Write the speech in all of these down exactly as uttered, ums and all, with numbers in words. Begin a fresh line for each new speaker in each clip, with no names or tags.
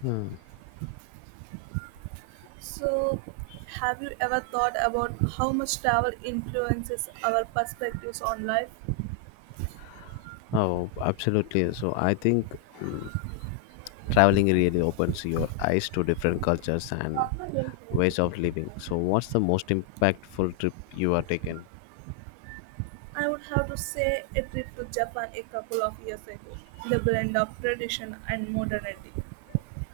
Hmm.
So, have you ever thought about how much travel influences our perspectives on life?
Oh, absolutely. So I think mm, traveling really opens your eyes to different cultures and ways of living. So what's the most impactful trip you are taken?
I would have to say a trip to Japan a couple of years ago. The blend of tradition and modernity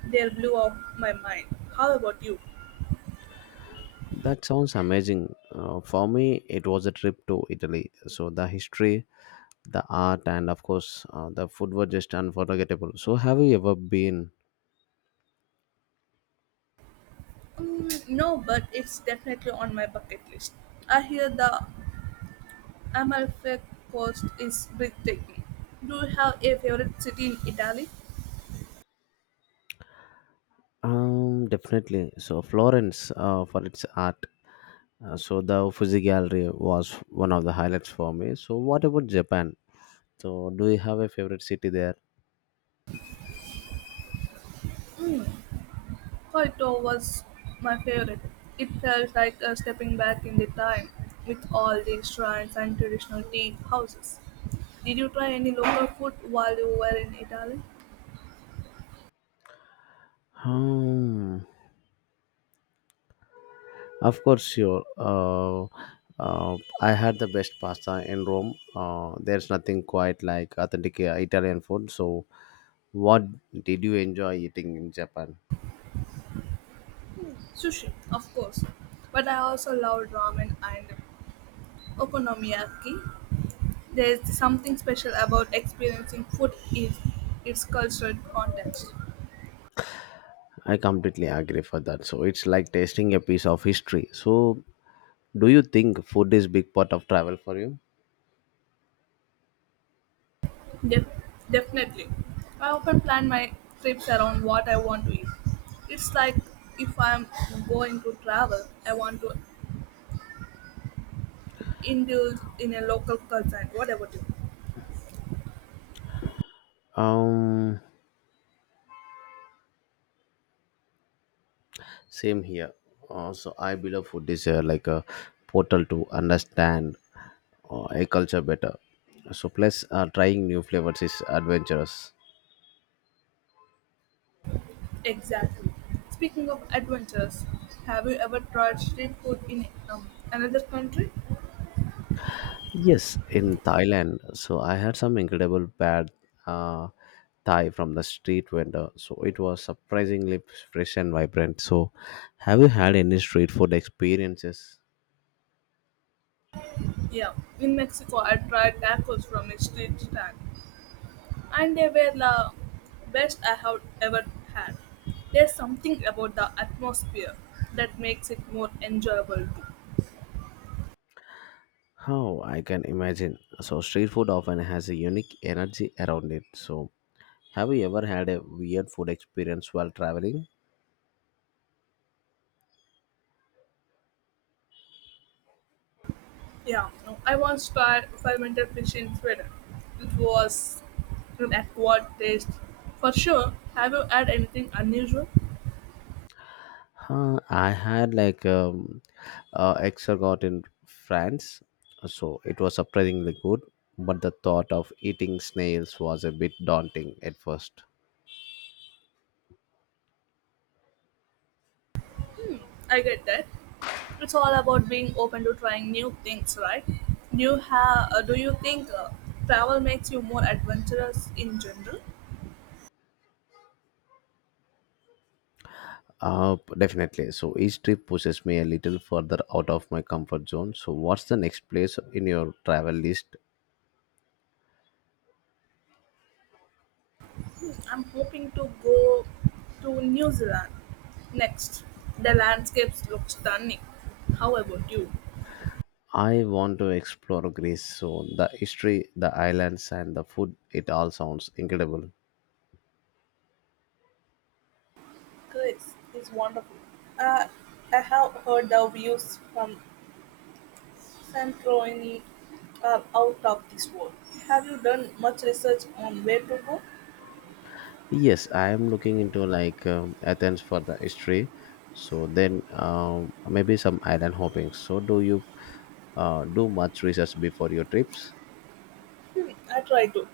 there blew off my mind. How about you?
That sounds amazing. Uh, for me, it was a trip to Italy. So the history, the art, and of course, uh, the food were just unforgettable. So have you ever been?
Mm, no, but it's definitely on my bucket list. I hear the Amalfi Coast is breathtaking. Do you have a favorite city in Italy?
Um, definitely. So Florence, uh, for its art. Uh, so the Uffizi Gallery was one of the highlights for me. So what about Japan? So, do you have a favorite city there?
Kwaito was my favorite. It felt like uh, stepping back in the time with all the shrines and traditional tea houses. Did you try any local food while you were in Italy?
Hmm. Of course, sure. Uh, uh, I had the best pasta in Rome. Uh, there's nothing quite like authentic uh, Italian food. So, what did you enjoy eating in Japan?
Sushi, of course. But I also loved ramen and okonomiyaki. There's something special about experiencing food in its cultural context.
I completely agree for that. So, it's like tasting a piece of history. So, do you think food is big part of travel for you?
Def- Definitely. I often plan my trips around what I want to eat. It's like if I'm going to travel, I want to indulge in a local culture and whatever it is.
Um. Same here. Also, I believe food is uh, like a portal to understand uh, a culture better. So, plus, uh, trying new flavors is adventurous.
Exactly. Speaking of adventures, have you ever tried street food in um, another country?
Yes, in Thailand. So, I had some incredible pad uh, Thai from the street vendor. So, it was surprisingly fresh and vibrant. So, have you had any street food experiences?
Yeah, in Mexico, I tried tacos from a street stand, and they were the best I have ever had. There's something about the atmosphere that makes it more enjoyable too.
How I can imagine. So, street food often has a unique energy around it. So, have you ever had a weird food experience while traveling?
Yeah, no, I once tried fermented fish in Sweden. It was an acquired taste. For sure, have you had anything unusual?
Huh, I had like um, uh, exergot in France, so it was surprisingly good. But the thought of eating snails was a bit daunting at first.
I get that. It's all about being open to trying new things, right? Do you have? Uh, do you think uh, travel makes you more adventurous in general?
Uh, definitely. So each trip pushes me a little further out of my comfort zone. So what's the next place in your travel list?
I'm hoping to go to New Zealand next. The landscapes look stunning. How about you?
I want to explore Greece. So the history, the islands, and the food—it all sounds incredible.
Greece is wonderful. Uh, I have heard the views from Santorini are out of this world. Have you done much research on where to go?
Yes, I am looking into like um, Athens for the history. So then um, maybe some island hopping. So do you uh, do much research before your trips?
Hmm, I try to,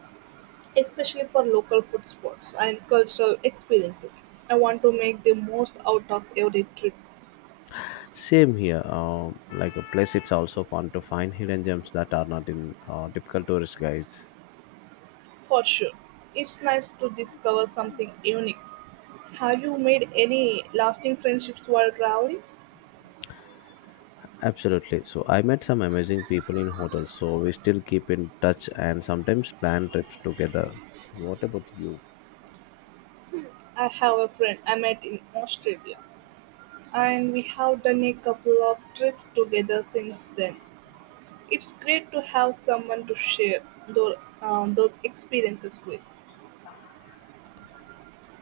especially for local food spots and cultural experiences. I want to make the most out of every trip.
Same here. Um, like a place, it's also fun to find hidden gems that are not in uh, typical tourist guides.
For sure. It's nice to discover something unique. Have you made any lasting friendships while traveling?
Absolutely. So I met some amazing people in hotels. So we still keep in touch and sometimes plan trips together. So what about you?
I have a friend I met in Australia, and we have done a couple of trips together since then. It's great to have someone to share those, uh, those experiences with.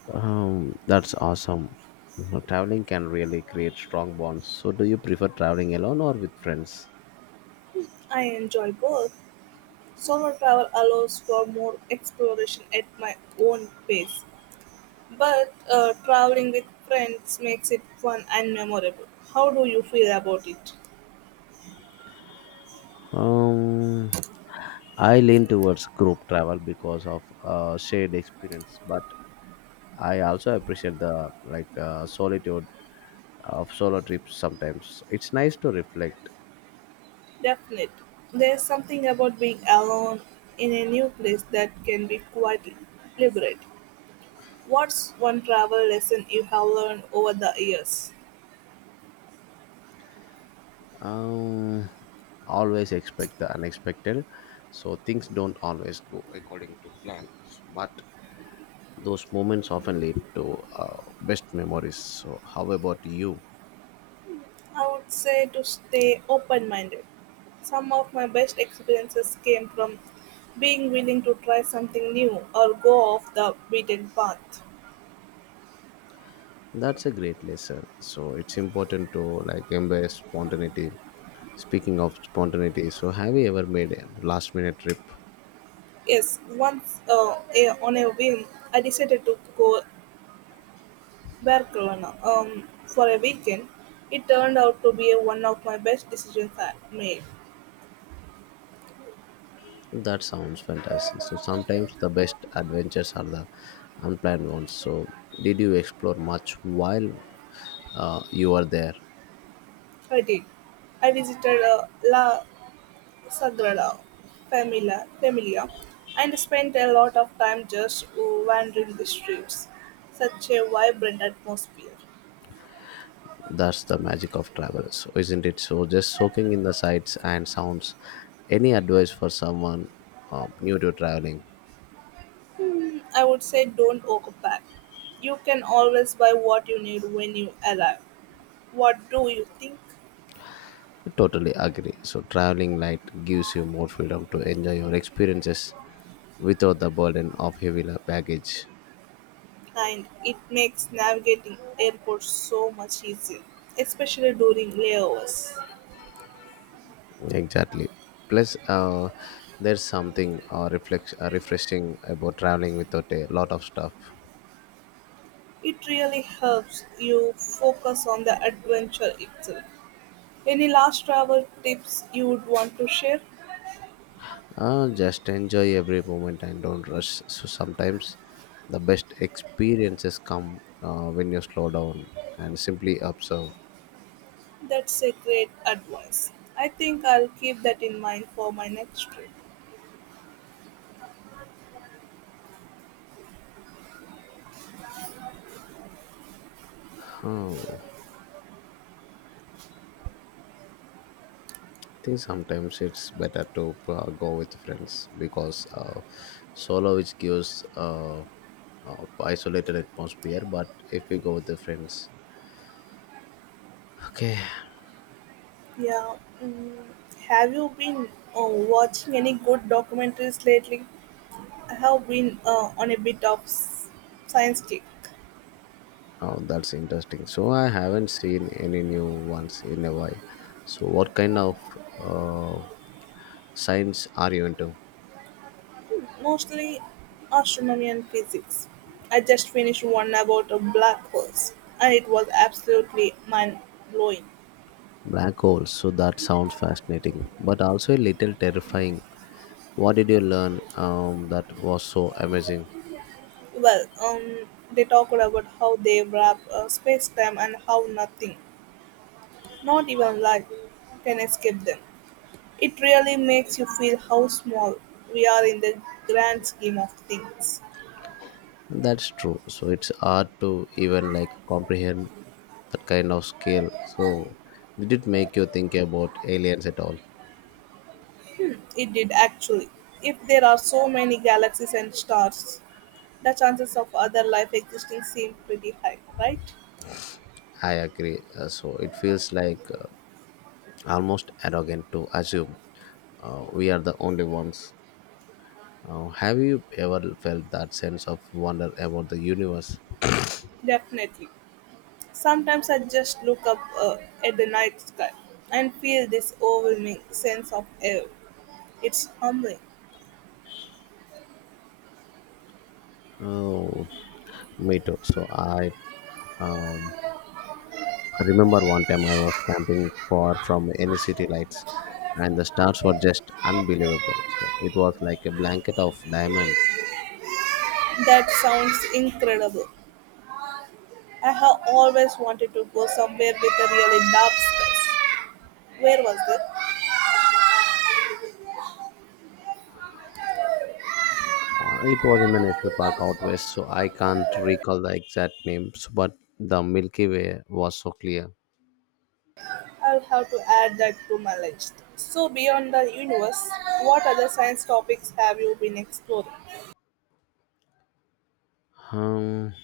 Um, that's awesome. Uh, Traveling can really create strong bonds. So, do you prefer traveling alone or with friends?
I enjoy both. Solo travel allows for more exploration at my own pace, but uh, traveling with friends makes it fun and memorable. How do you feel about it?
Um, I lean towards group travel because of uh, shared experience, but I also appreciate the like uh, solitude of solo trips. Sometimes it's nice to reflect.
Definitely, there's something about being alone in a new place that can be quite liberating. What's one travel lesson you have learned over the years?
Um, Always expect the unexpected, so things don't always go according to plan. But those moments often lead to uh, best memories. So, how about you?
I would say to stay open minded. Some of my best experiences came from being willing to try something new or go off the beaten path.
That's a great lesson. So, it's important to like embrace spontaneity. Speaking of spontaneity, so have you ever made a last minute trip?
Yes, once uh, a, on a whim, I decided to go Barcelona um, for a weekend. It turned out to be one of my best decisions I made.
That sounds fantastic. So, sometimes the best adventures are the unplanned ones. So, did you explore much while uh, you were there?
I did. I visited uh, La Sagrada Familia, Familia and spent a lot of time just wandering the streets. Such a vibrant atmosphere.
That's the magic of travelers, isn't it? So just soaking in the sights and sounds. Any advice for someone uh, new to traveling?
Hmm, I would say don't overpack. You can always buy what you need when you arrive. What do you think?
I totally agree. So traveling light gives you more freedom to enjoy your experiences without the burden of heavy la- baggage.
And it makes navigating airports so much easier, especially during layovers.
Exactly. Plus, uh, there's something uh, reflex, uh, refreshing about traveling without a lot of stuff.
It really helps you focus on the adventure itself. Any last travel tips you would want to share?
Uh, just enjoy every moment and don't rush. So sometimes the best experiences come uh, when you slow down and simply observe.
That's a great advice. I think I'll keep that in mind for my next trip.
Oh, I think sometimes it's better to uh, go with friends because uh, solo which gives uh, uh, isolated atmosphere. But if we go with the friends, okay,
Yeah. Mm, have you been uh, watching any good documentaries lately? I have been uh, on a bit of s- science kick,
oh that's interesting. So I haven't seen any new ones in a while. So what kind of uh, signs are you into?
mostly astronomy and physics. I just finished one about a black holes, and it was absolutely mind blowing.
Black holes. So that sounds fascinating, but also a little terrifying. What did you learn um, that was so amazing?
Well, um, they talked about how they wrap uh, space time and how nothing, not even light, can escape them. It really makes you feel how small we are in the grand scheme of things.
That's true. So it's hard to even like comprehend that kind of scale. So did it make you think about aliens at all?
It did actually. If there are so many galaxies and stars, the chances of other life existing seem pretty high, right?
I agree. Uh, so it feels like uh, almost arrogant to assume uh, we are the only ones. Uh, have you ever felt that sense of wonder about the universe?
Definitely. Sometimes I just look up uh, at the night sky and feel this overwhelming sense of awe. It's humbling.
Oh, me too. So I um, I remember one time I was camping far from any city lights, and the stars were just unbelievable. So it was like a blanket of diamonds.
That sounds incredible. I have always wanted to go somewhere with a really dark space. Where was
Uh, it was in the national park out west, so I can't
it?
recall the exact names, but the Milky Way was so clear.
I'll have to add that to my list. So, beyond the universe, what other science topics have you been exploring?
Um,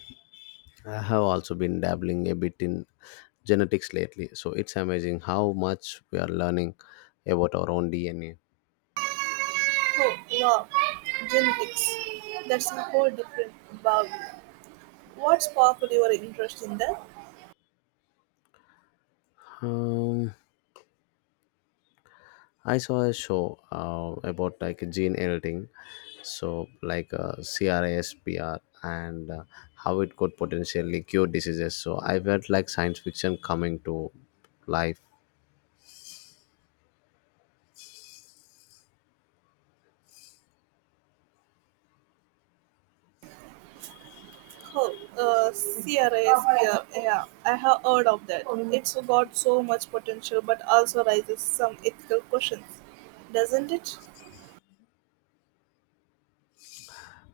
I have also been dabbling a bit in genetics lately, so it's amazing how much we are learning about our own D N A.
Oh, wow, genetics. That's a whole different ball. What sparked your interest in that?
Um, I saw a show uh, about like gene editing, so like uh, CRISPR and uh, how it could potentially cure diseases. So I felt like science fiction coming to life.
Oh, uh, crisper, yeah, yeah, I have heard of that. It's got so much potential but also raises some ethical questions, doesn't it?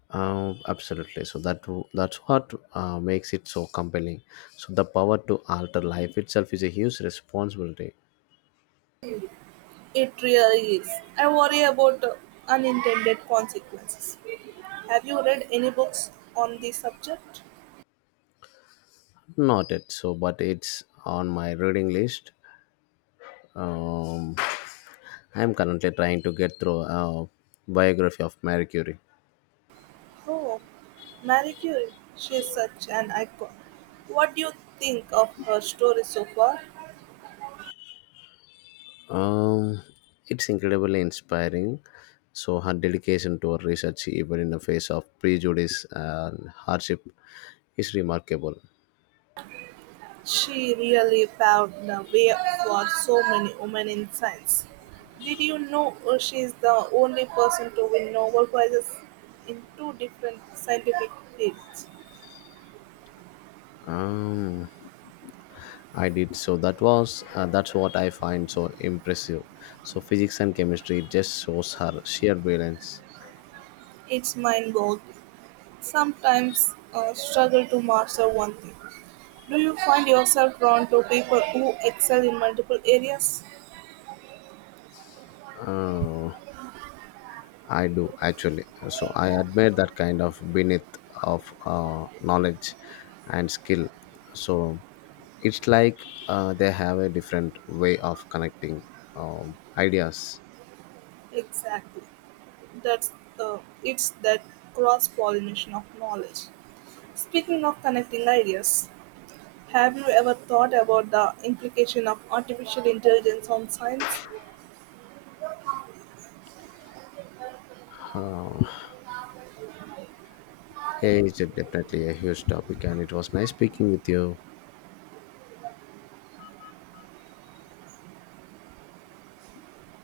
Uh, absolutely. So that that's what uh, makes it so compelling. So the power to alter life itself is a huge responsibility.
It really is. I worry about uh, unintended consequences. Have you read any books on the subject?
Not it. So, but it's on my reading list. Um, I'm currently trying to get through a biography of Marie Curie.
Oh, Marie Curie. She is such an icon. What do you think of her story so far?
Um, it's incredibly inspiring. So her dedication to her research, even in the face of prejudice and hardship, is remarkable.
She really paved the way for so many women in science. Did you know uh, she is the only person to win Nobel Prizes in two different scientific fields?
Um, I did so. That was uh, that's what I find so impressive. So physics and chemistry just shows her sheer brilliance.
It's mind boggling. Sometimes uh, struggle to master one thing. Do you find yourself drawn to people who excel in multiple areas?
Uh, I do actually. So I admire that kind of beneath of uh, knowledge and skill. So it's like uh, they have a different way of connecting um, ideas.
Exactly. That's uh, it's that cross pollination of knowledge. Speaking of connecting ideas, have you ever thought about the implication of artificial intelligence on science?
Hey, it's definitely a huge topic, and it was
Thank
nice speaking with
you.
you.